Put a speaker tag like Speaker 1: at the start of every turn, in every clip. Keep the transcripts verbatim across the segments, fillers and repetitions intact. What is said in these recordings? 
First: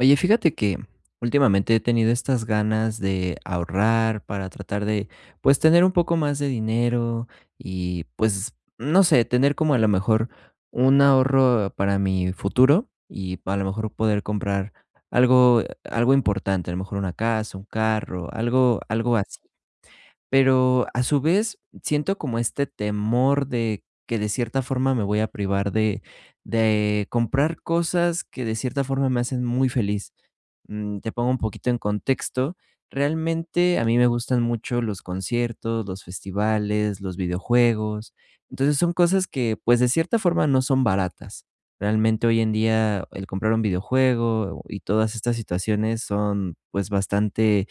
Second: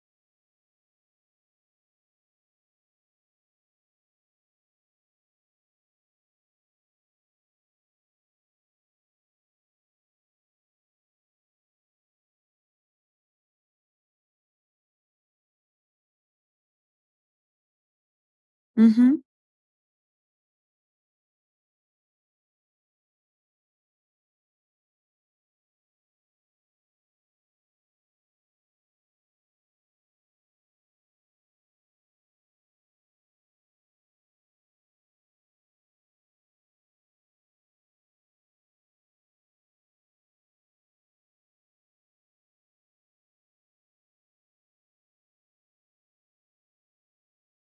Speaker 1: Oye, fíjate que, mm, últimamente he tenido estas ganas de ahorrar para tratar de, pues tener un poco más de dinero, y pues, no sé, tener como a la mejor un ahorro para mi futuro. Y pa a lo mejor poder comprar algo, algo importante, a lo mejor una casa, un carro, algo algo
Speaker 2: Ujú.
Speaker 1: así. Pero a su vez siento como este temor de que de cierta forma me voy a privar de de comprar cosas que de cierta forma me hacen muy feliz, mm, te pongo un poquito en contexto. Realmente a mí me gustan mucho los conciertos, los festivales, los videojuegos. Entonces son cosas que, pues, de cierta forma no son baratas. Realmente hoy en día, el comprar un videojuego y todas estas situaciones son, pues, bastante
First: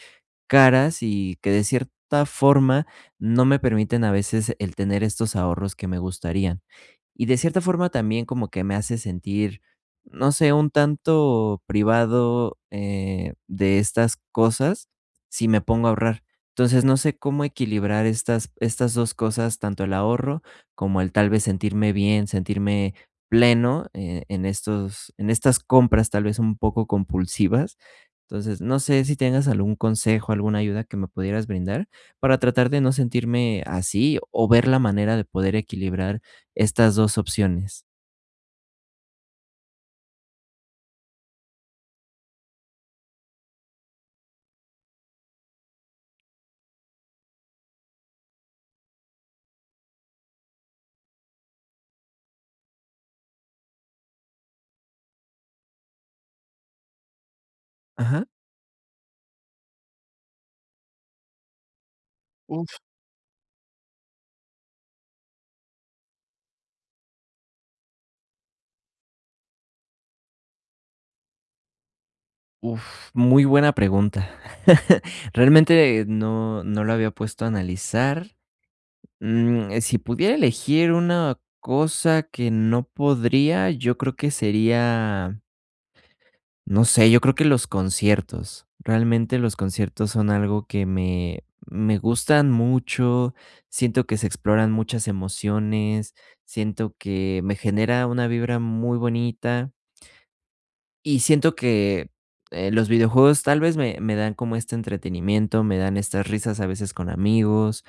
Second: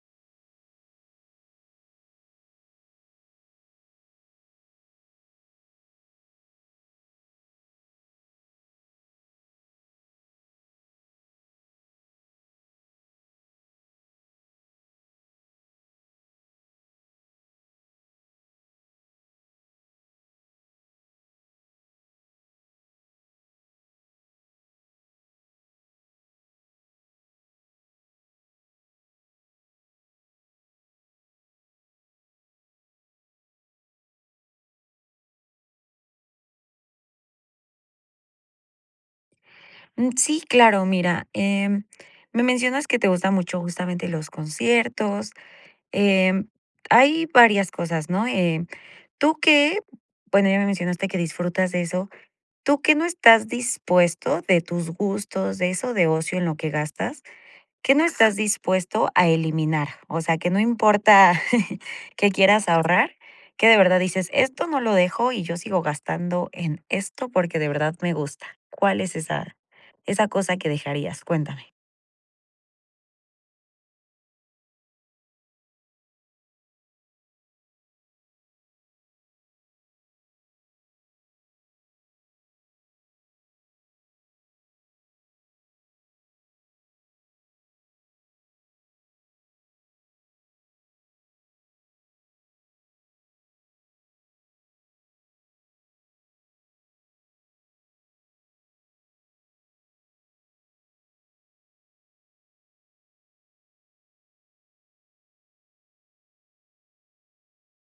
Speaker 1: caras, y que de cierta forma no me permiten a veces el tener estos ahorros que me gustarían.Y de cierta forma también como que me hace sentir, no sé, un tanto privado, eh, de estas cosas, si me pongo a ahorrar. Entonces no sé cómo equilibrar estas estas dos cosas, tanto el ahorro como el tal vez sentirme bien, sentirme pleno, eh, en estos en estas compras, tal vez un poco compulsivas. Entonces, no sé si tengas algún consejo, alguna ayuda que me pudieras brindar para tratar de no sentirme así, o ver la manera de poder equilibrar estas dos opciones.
Speaker 2: Mm, sí, claro. Mira, eh, me mencionas que te gustan mucho justamente los conciertos, em, hay varias cosas, ¿no?, eh, ¿tú qué? Bueno, ya me mencionaste que disfrutas de eso. ¿Tú qué no estás dispuesto de tus gustos, de eso de ocio en lo que gastas, qué no
Speaker 1: Ajá.
Speaker 2: estás dispuesto a eliminar? O sea que no importa que quieras
Speaker 1: Uf.
Speaker 2: ahorrar, que de verdad dices: "Esto no lo dejo, y yo sigo gastando en esto, porque de verdad me gusta". ¿Cuál es esa esa cosa que dejarías? Cuéntame.
Speaker 1: Uf, muy buena pregunta. Realmente no, no lo había puesto a analizar, mm, eh, si pudiera elegir una cosa que no podría, yo creo que sería no sé. Yo creo que los conciertos, realmente los conciertos son algo que me, me gustan mucho. Siento que se exploran muchas emociones. Siento que me genera una vibra muy bonita y siento que, eh, los videojuegos tal vez me me dan como este entretenimiento. Me dan estas risas a veces con amigos,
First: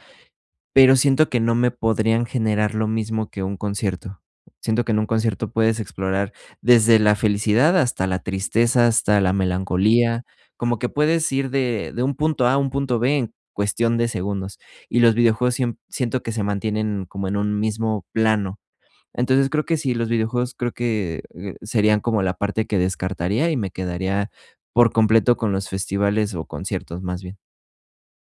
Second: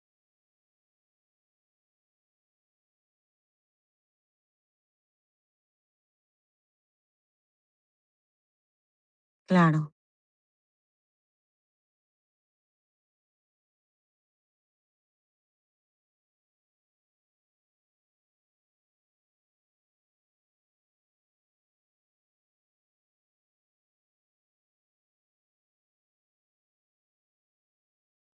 Speaker 1: pero siento que no me podrían generar lo mismo que un concierto. Siento que en un concierto puedes explorar desde la felicidad hasta la tristeza, hasta la
Speaker 2: Claro.
Speaker 1: melancolía, como que puedes ir de de un punto A a un punto B en cuestión de segundos. Y los videojuegos sie siento que se mantienen como en un mismo plano. Entonces, creo que sí, los videojuegos creo que serían como la parte que descartaría, y me quedaría por completo con los festivales, o conciertos, más bien.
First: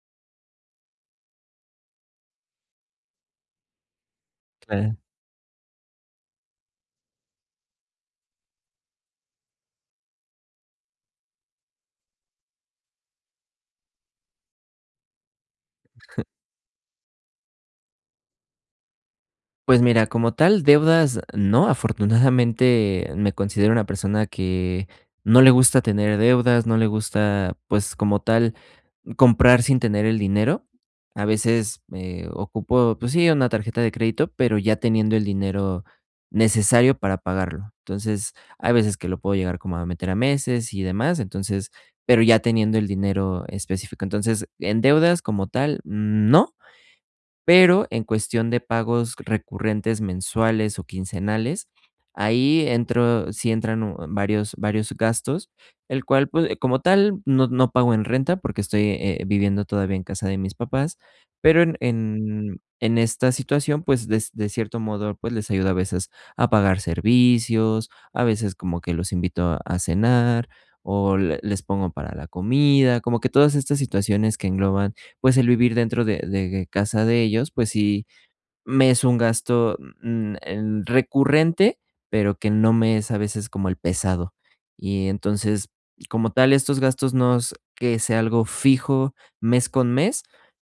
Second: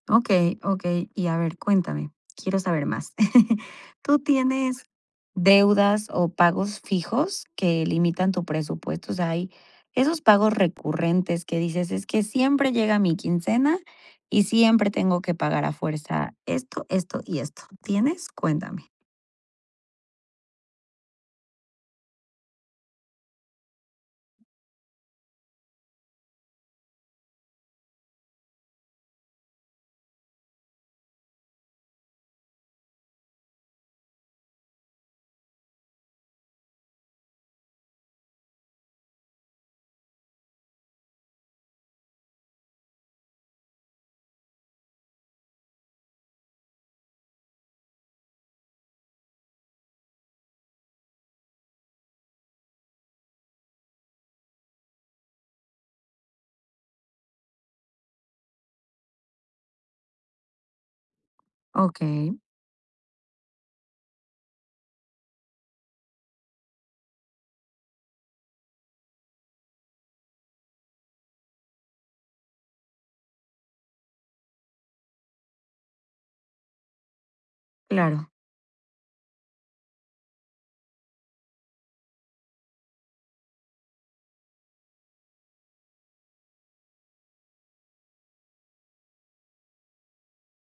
Speaker 2: Okey, okey. Y a ver, cuéntame. Quiero saber más. ¿Tú tienes
Speaker 1: [unintelligible]
Speaker 2: deudas o pagos fijos que limitan tu presupuesto? O sea, hay esos pagos recurrentes que dices: "Es que siempre llega mi quincena y siempre tengo que pagar a fuerza esto, esto y esto", ¿tienes? Cuéntame.
Speaker 1: Pues mira, como tal deudas, no, afortunadamente me considero una persona que no le gusta tener deudas, no le gusta, pues, como tal, comprar sin tener el dinero. A veces me ocupo, pues sí, una tarjeta de crédito, pero ya teniendo el dinero necesario para pagarlo. Entonces, hay veces que lo puedo llegar como a meter a meses y demás. Entonces, pero ya teniendo el dinero específico. Entonces, en deudas como tal, no. Pero en cuestión de pagos recurrentes mensuales o quincenales, ahí entro sí entran u varios varios gastos, el cual, puede como tal, no no pago en renta porque estoy, eh, viviendo todavía en casa de mis papás, pero en,
Speaker 2: Okey.
Speaker 1: en, en esta situación, pues des de cierto modo, pues, les ayudo a veces a pagar servicios, a veces como que los invito a a cenar, o le les pongo para la comida, como que todas estas situaciones que engloban, pues, el vivir dentro de, de casa de ellos. Pues sí
Speaker 2: Claro.
Speaker 1: me es un gasto, mm, mm, em, recurrente, pero que no me es a veces como el pesado. Y entonces, como tal, estos gastos no es que sea algo fijo mes con mes,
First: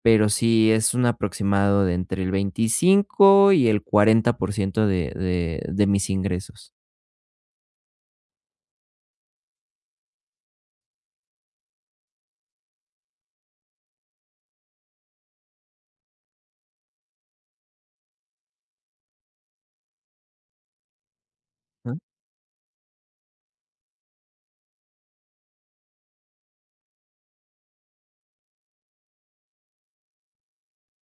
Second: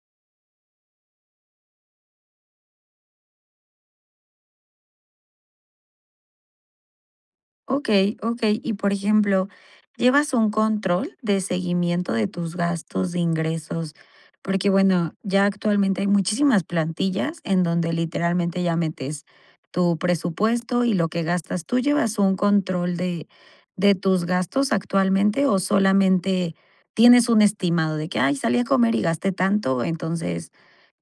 Speaker 1: pero sí es un aproximado de entre el veinticinco y el cuarenta por ciento de de, de mis ingresos.
Speaker 2: Okey, okey. Y, por ejemplo, ¿llevas un control de seguimiento de tus gastos, de ingresos? Porque, bueno, ya actualmente hay muchísimas plantillas en donde literalmente ya metes tu presupuesto y lo que gastas. ¿Tú
Speaker 1: [unintelligible]
Speaker 2: llevas un control de, de tus gastos actualmente, o solamente tienes un estimado de que: "Ay, salí a comer y gasté tanto, entonces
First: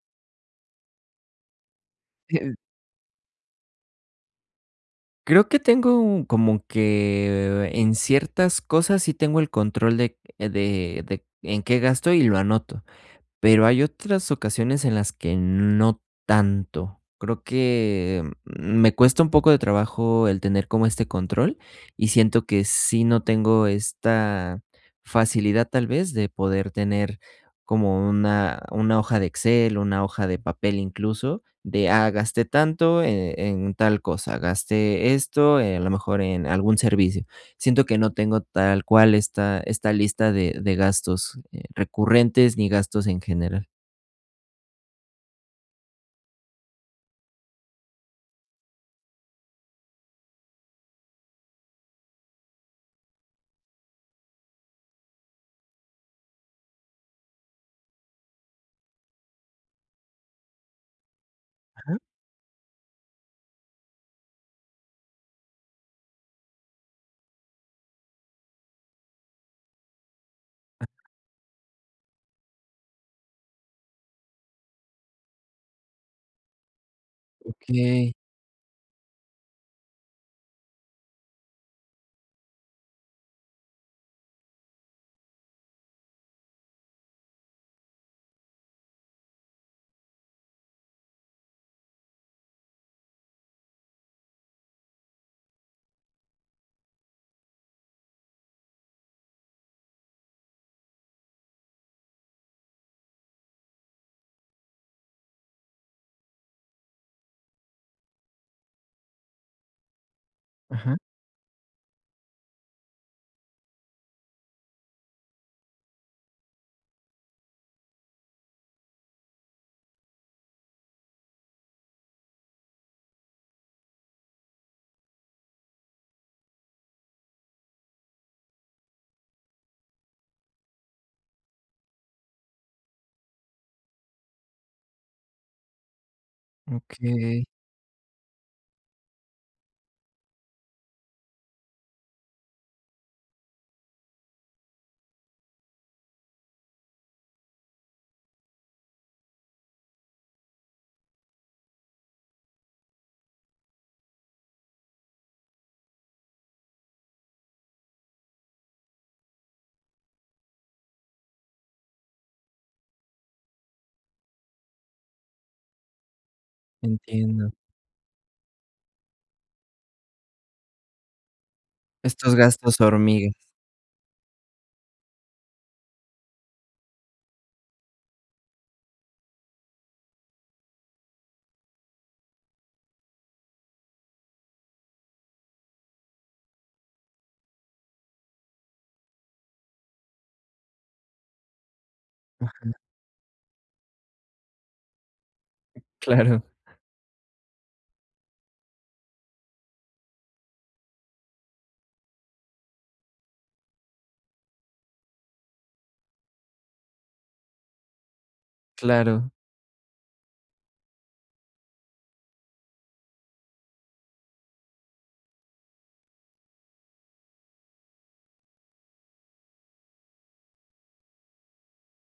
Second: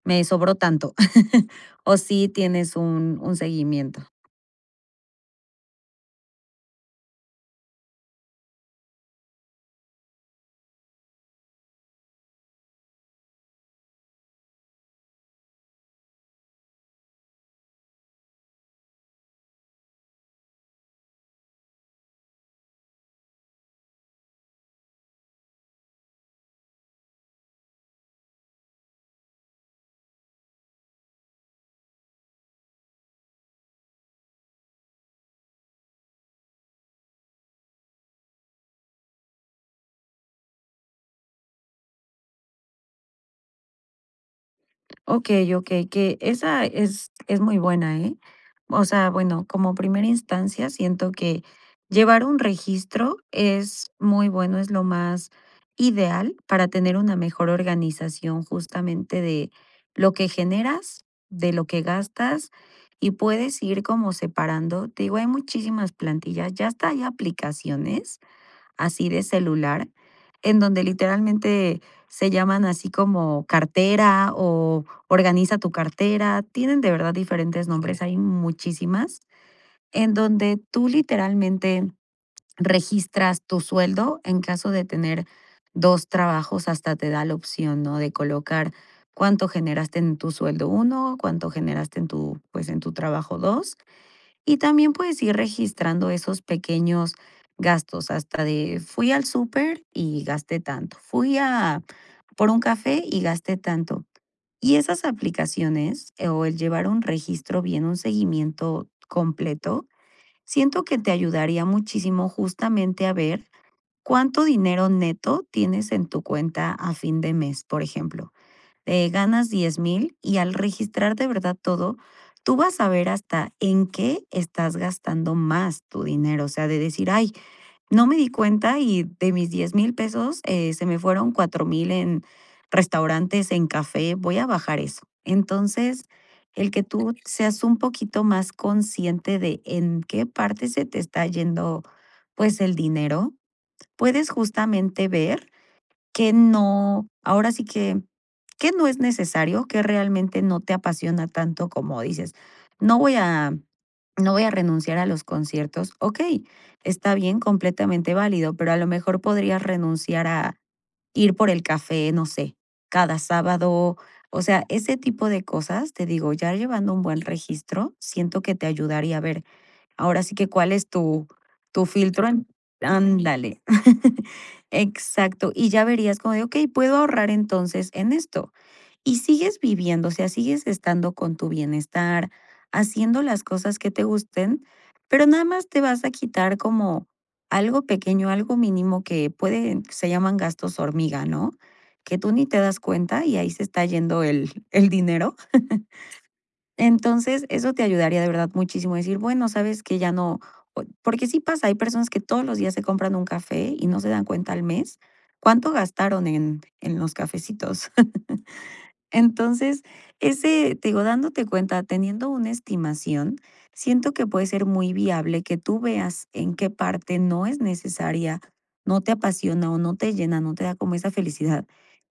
Speaker 2: me sobró tanto", o si
Speaker 1: [unintelligible]
Speaker 2: tienes un, un seguimiento?
Speaker 1: Creo que tengo un como que en ciertas cosas sí tengo el control de, eh, de, de en qué gasto y lo anoto. Pero hay otras ocasiones, en las que no tanto. Creo que, mm, me cuesta un poco de trabajo el tener como este control, y siento que sí no tengo esta facilidad, tal vez, de poder tener como una, una hoja de Excel, una hoja de papel, incluso, de: "Ah gasté tanto e en tal cosa, gasté esto, eh, a lo mejor en algún servicio. Siento que no tengo tal cual esta esta lista de, de gastos, eh, recurrentes ni gastos en general.
Speaker 2: Okey, okey, que esa es es muy buena, ¿eh?, o sea, bueno, como primera instancia, siento que llevar un registro es muy bueno, es lo más ideal para tener una mejor organización, justamente, de lo que generas, de lo que
Speaker 1: Ajá.
Speaker 2: gastas y puedes ir como separando Te digo, hay muchísimas plantillas, ya hasta hay aplicaciones así de celular, en donde literalmente se llaman así como: "Cartera o Organiza tu cartera", tienen de verdad diferentes nombres.
Speaker 1: Okey.
Speaker 2: Hay muchísimas en donde tú, literalmente, registras tu sueldo, en caso de tener dos trabajos hasta te da la opción, ¿no?, de colocar cuánto generaste en tu sueldo uno, cuánto generaste en tu, pues, en tu trabajo dos y también, puedes ir registrando esos pequeños gastos, hasta de: "Fui al súper y gasté tanto, fui, ah, por un café y gasté tanto", y esas aplicaciones, eh, o el llevar un registro bien, un seguimiento completo, siento
Speaker 1: Ajá.
Speaker 2: que te ayudaría muchísimo, justamente a ver cuánto dinero neto tienes en tu cuenta a fin de mes. Por ejemplo, eh, ganas diez mil y al registrar de verdad todo, tú vas a ver hasta en qué estás gastando más tu dinero, o sea, de decir: "Ay, no me di cuenta y de mis diez mil pesos, eh, se me fueron cuatro mil en restaurantes, en café, voy a bajar eso". Entonces, el que tú
Speaker 1: Okey.
Speaker 2: seas un poquito más consciente de, en qué parte se te está yendo, pues, el dinero. Puedes justamente ver qué no, ahora sí, que qué no es necesario, que realmente no te apasiona tanto como dices: "No voy a no voy a renunciar a los conciertos", okey, está bien, completamente válido, pero a lo mejor podrías renunciar a ir por el café, no sé, cada sábado. O sea, ese tipo de cosas, te digo, ya llevando un buen
Speaker 1: Entiendo.
Speaker 2: registro, siento que te ayudaría a ver ahora sí que cuál es tu tu filtro
Speaker 1: Estos
Speaker 2: en
Speaker 1: gastos hormigas.
Speaker 2: ándale, exacto. Y ya verías como de: "Okey, puedo ahorrar entonces en esto", y sigues viviendo, o sea, sigues estando con tu bienestar, haciendo las cosas que te gusten, pero nada más te vas a quitar como algo pequeño, mínimo que puede se llaman "gastos hormiga", ¿no?, que tú ni te
Speaker 1: Ajá.
Speaker 2: das cuenta, y ahí se está yendo el el dinero.
Speaker 1: Claro.
Speaker 2: Entonces, eso te ayudaría de verdad muchísimo a decir: "Bueno, ¿sabes que?, ya no", oy porque sí pasa, hay personas que todos los días se compran un café y no se dan cuenta al mes, cuánto gastaron en en los cafecitos.
Speaker 1: Claro.
Speaker 2: Entonces, ese te digo, dándote cuenta, teniendo una estimación, siento que puede ser muy viable que tú veas en qué parte no es necesaria, no te apasiona o no te llena, no te da como esa felicidad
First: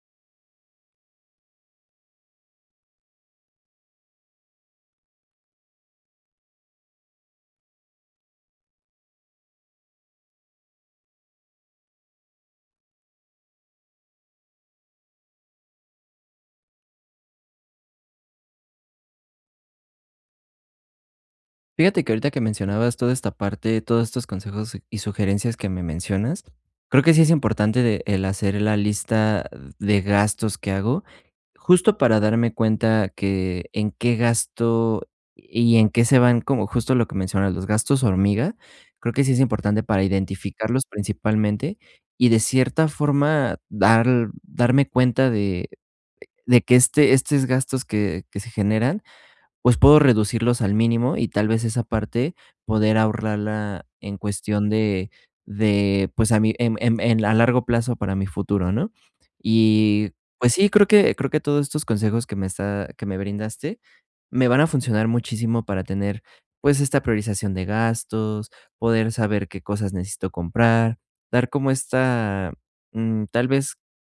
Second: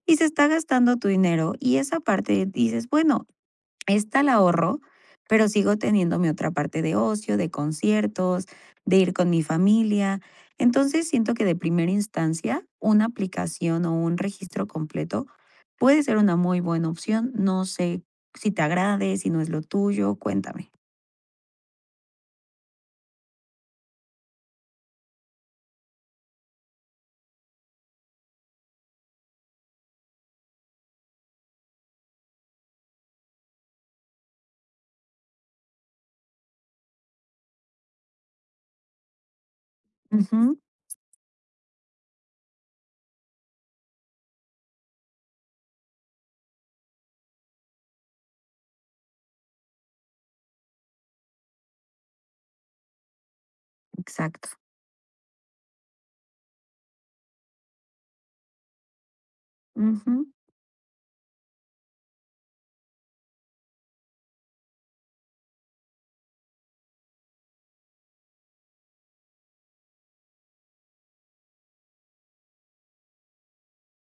Speaker 2: y se está gastando tu dinero, y esa parte dices: "Bueno, esta la ahorro, pero sigo teniendo mi otra parte de ocio, de conciertos, de ir con mi familia". Entonces, siento que de primera instancia, una aplicación o un registro completo puede ser una muy buena opción. No sé si te agrade, si no es lo tuyo. Cuéntame.
Speaker 1: Fíjate que, ahorita que mencionabas toda esta parte, todos estos consejos y sugerencias que me mencionas. Creo que sí es importante de, el hacer la lista de gastos que hago, justo para darme cuenta que en qué gasto y en qué se van como justo, lo que mencionas los gastos hormiga. Creo que sí es importante para
Speaker 2: Ujú.
Speaker 1: identificarlos principalmente, y de cierta forma dar darme cuenta de de que este estos gastos que que se generan, pues puedo reducirlos al mínimo, y tal vez, esa parte poder ahorrarla en
Speaker 2: Exacto.
Speaker 1: cuestión de de, pues, a mí, em em en a largo plazo para mi futuro, ¿no?, y
Speaker 2: Ujú.
Speaker 1: pues sí, creo que creo que todos estos consejos que me está que me brindaste, me van a funcionar muchísimo para tener, pues, esta priorización de gastos, poder saber qué cosas necesito comprar, dar como esta, mm, tal vez,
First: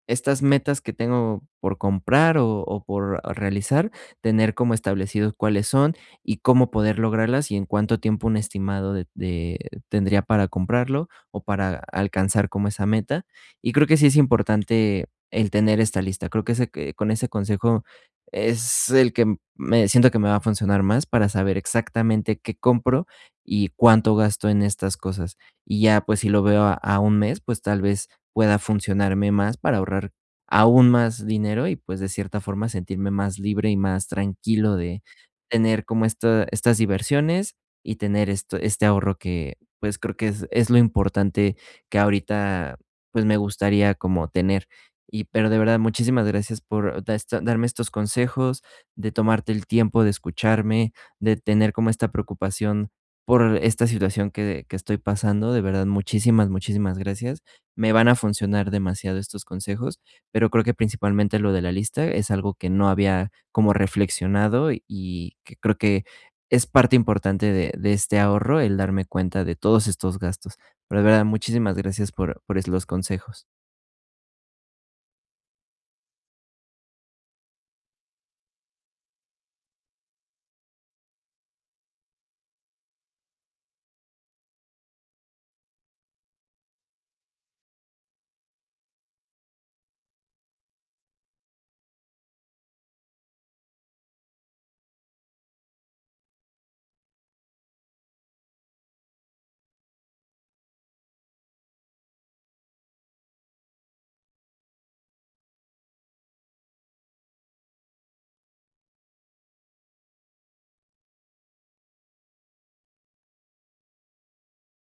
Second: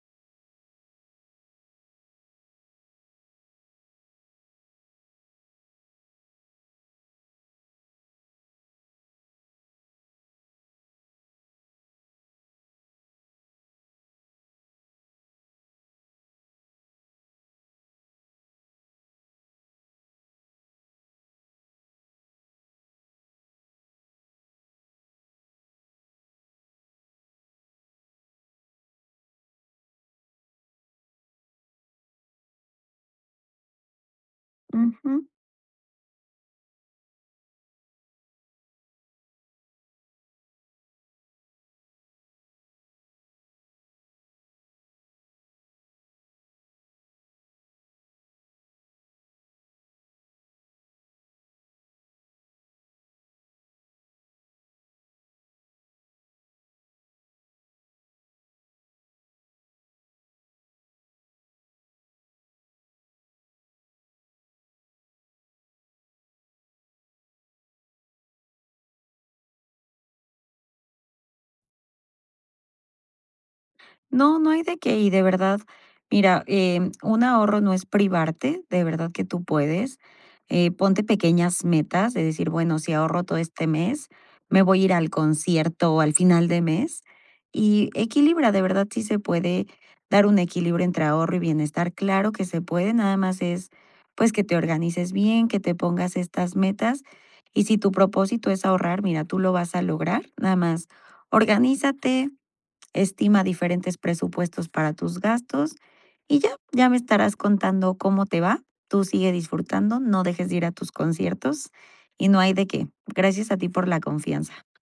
Speaker 1: estas metas que tengo por comprar o o por realizar, tener como establecidos cuáles son y cómo poder lograrlas y en cuánto tiempo un estimado de de tendría para comprarlo o para alcanzar como esa meta y creo que sí es importante el tener esta lista. Creo que ese c con ese consejo es el que me siento que me va a funcionar más para saber exactamente qué compro, y cuánto gasto en estas cosas. Y ya, pues si lo veo a a un mes, pues tal vez, pueda funcionarme más para ahorrar aún más dinero y pues, de cierta forma, sentirme más libre y más tranquilo de
Speaker 2: Ujú.
Speaker 1: tener como esta estas diversiones y tener esto este ahorro que, pues, creo que es es lo importante que ahorita, pues, me gustaría como tener, y pero de verdad, muchísimas gracias por da esta darme estos consejos, de tomarte el tiempo de escucharme, de tener como esta preocupación por esta situación que que estoy pasando, de verdad, muchísimas, muchísimas gracias. Me van a funcionar demasiado estos consejos, pero creo que principalmente lo de la lista, es algo que no había como reflexionado, y y que creo que, es parte importante de de este ahorro el darme cuenta de todos estos gastos. Pero de verdad, muchísimas gracias por por es los consejos.
Speaker 2: No, no hay de qué. Y de verdad. Mira, em, un ahorro no es privarte de verdad que tú puedes, eh, ponte pequeñas metas de decir: "Bueno, si ahorro todo este mes, me voy a ir al concierto al final de mes", y equilibra, de verdad sí, se puede dar un equilibrio entre ahorro y bienestar, claro que se puede. Nada más es, pues, que te organices bien, que te pongas estas metas. Y si tu propósito es ahorrar, mira, tú lo vas a lograr nada más organízate, estima diferentes presupuestos para tus gastos y ya, ya me estarás contando cómo te va. Tú sigue disfrutando. No dejes de ir a tus conciertos, y no hay de qué. Gracias a ti por la confianza.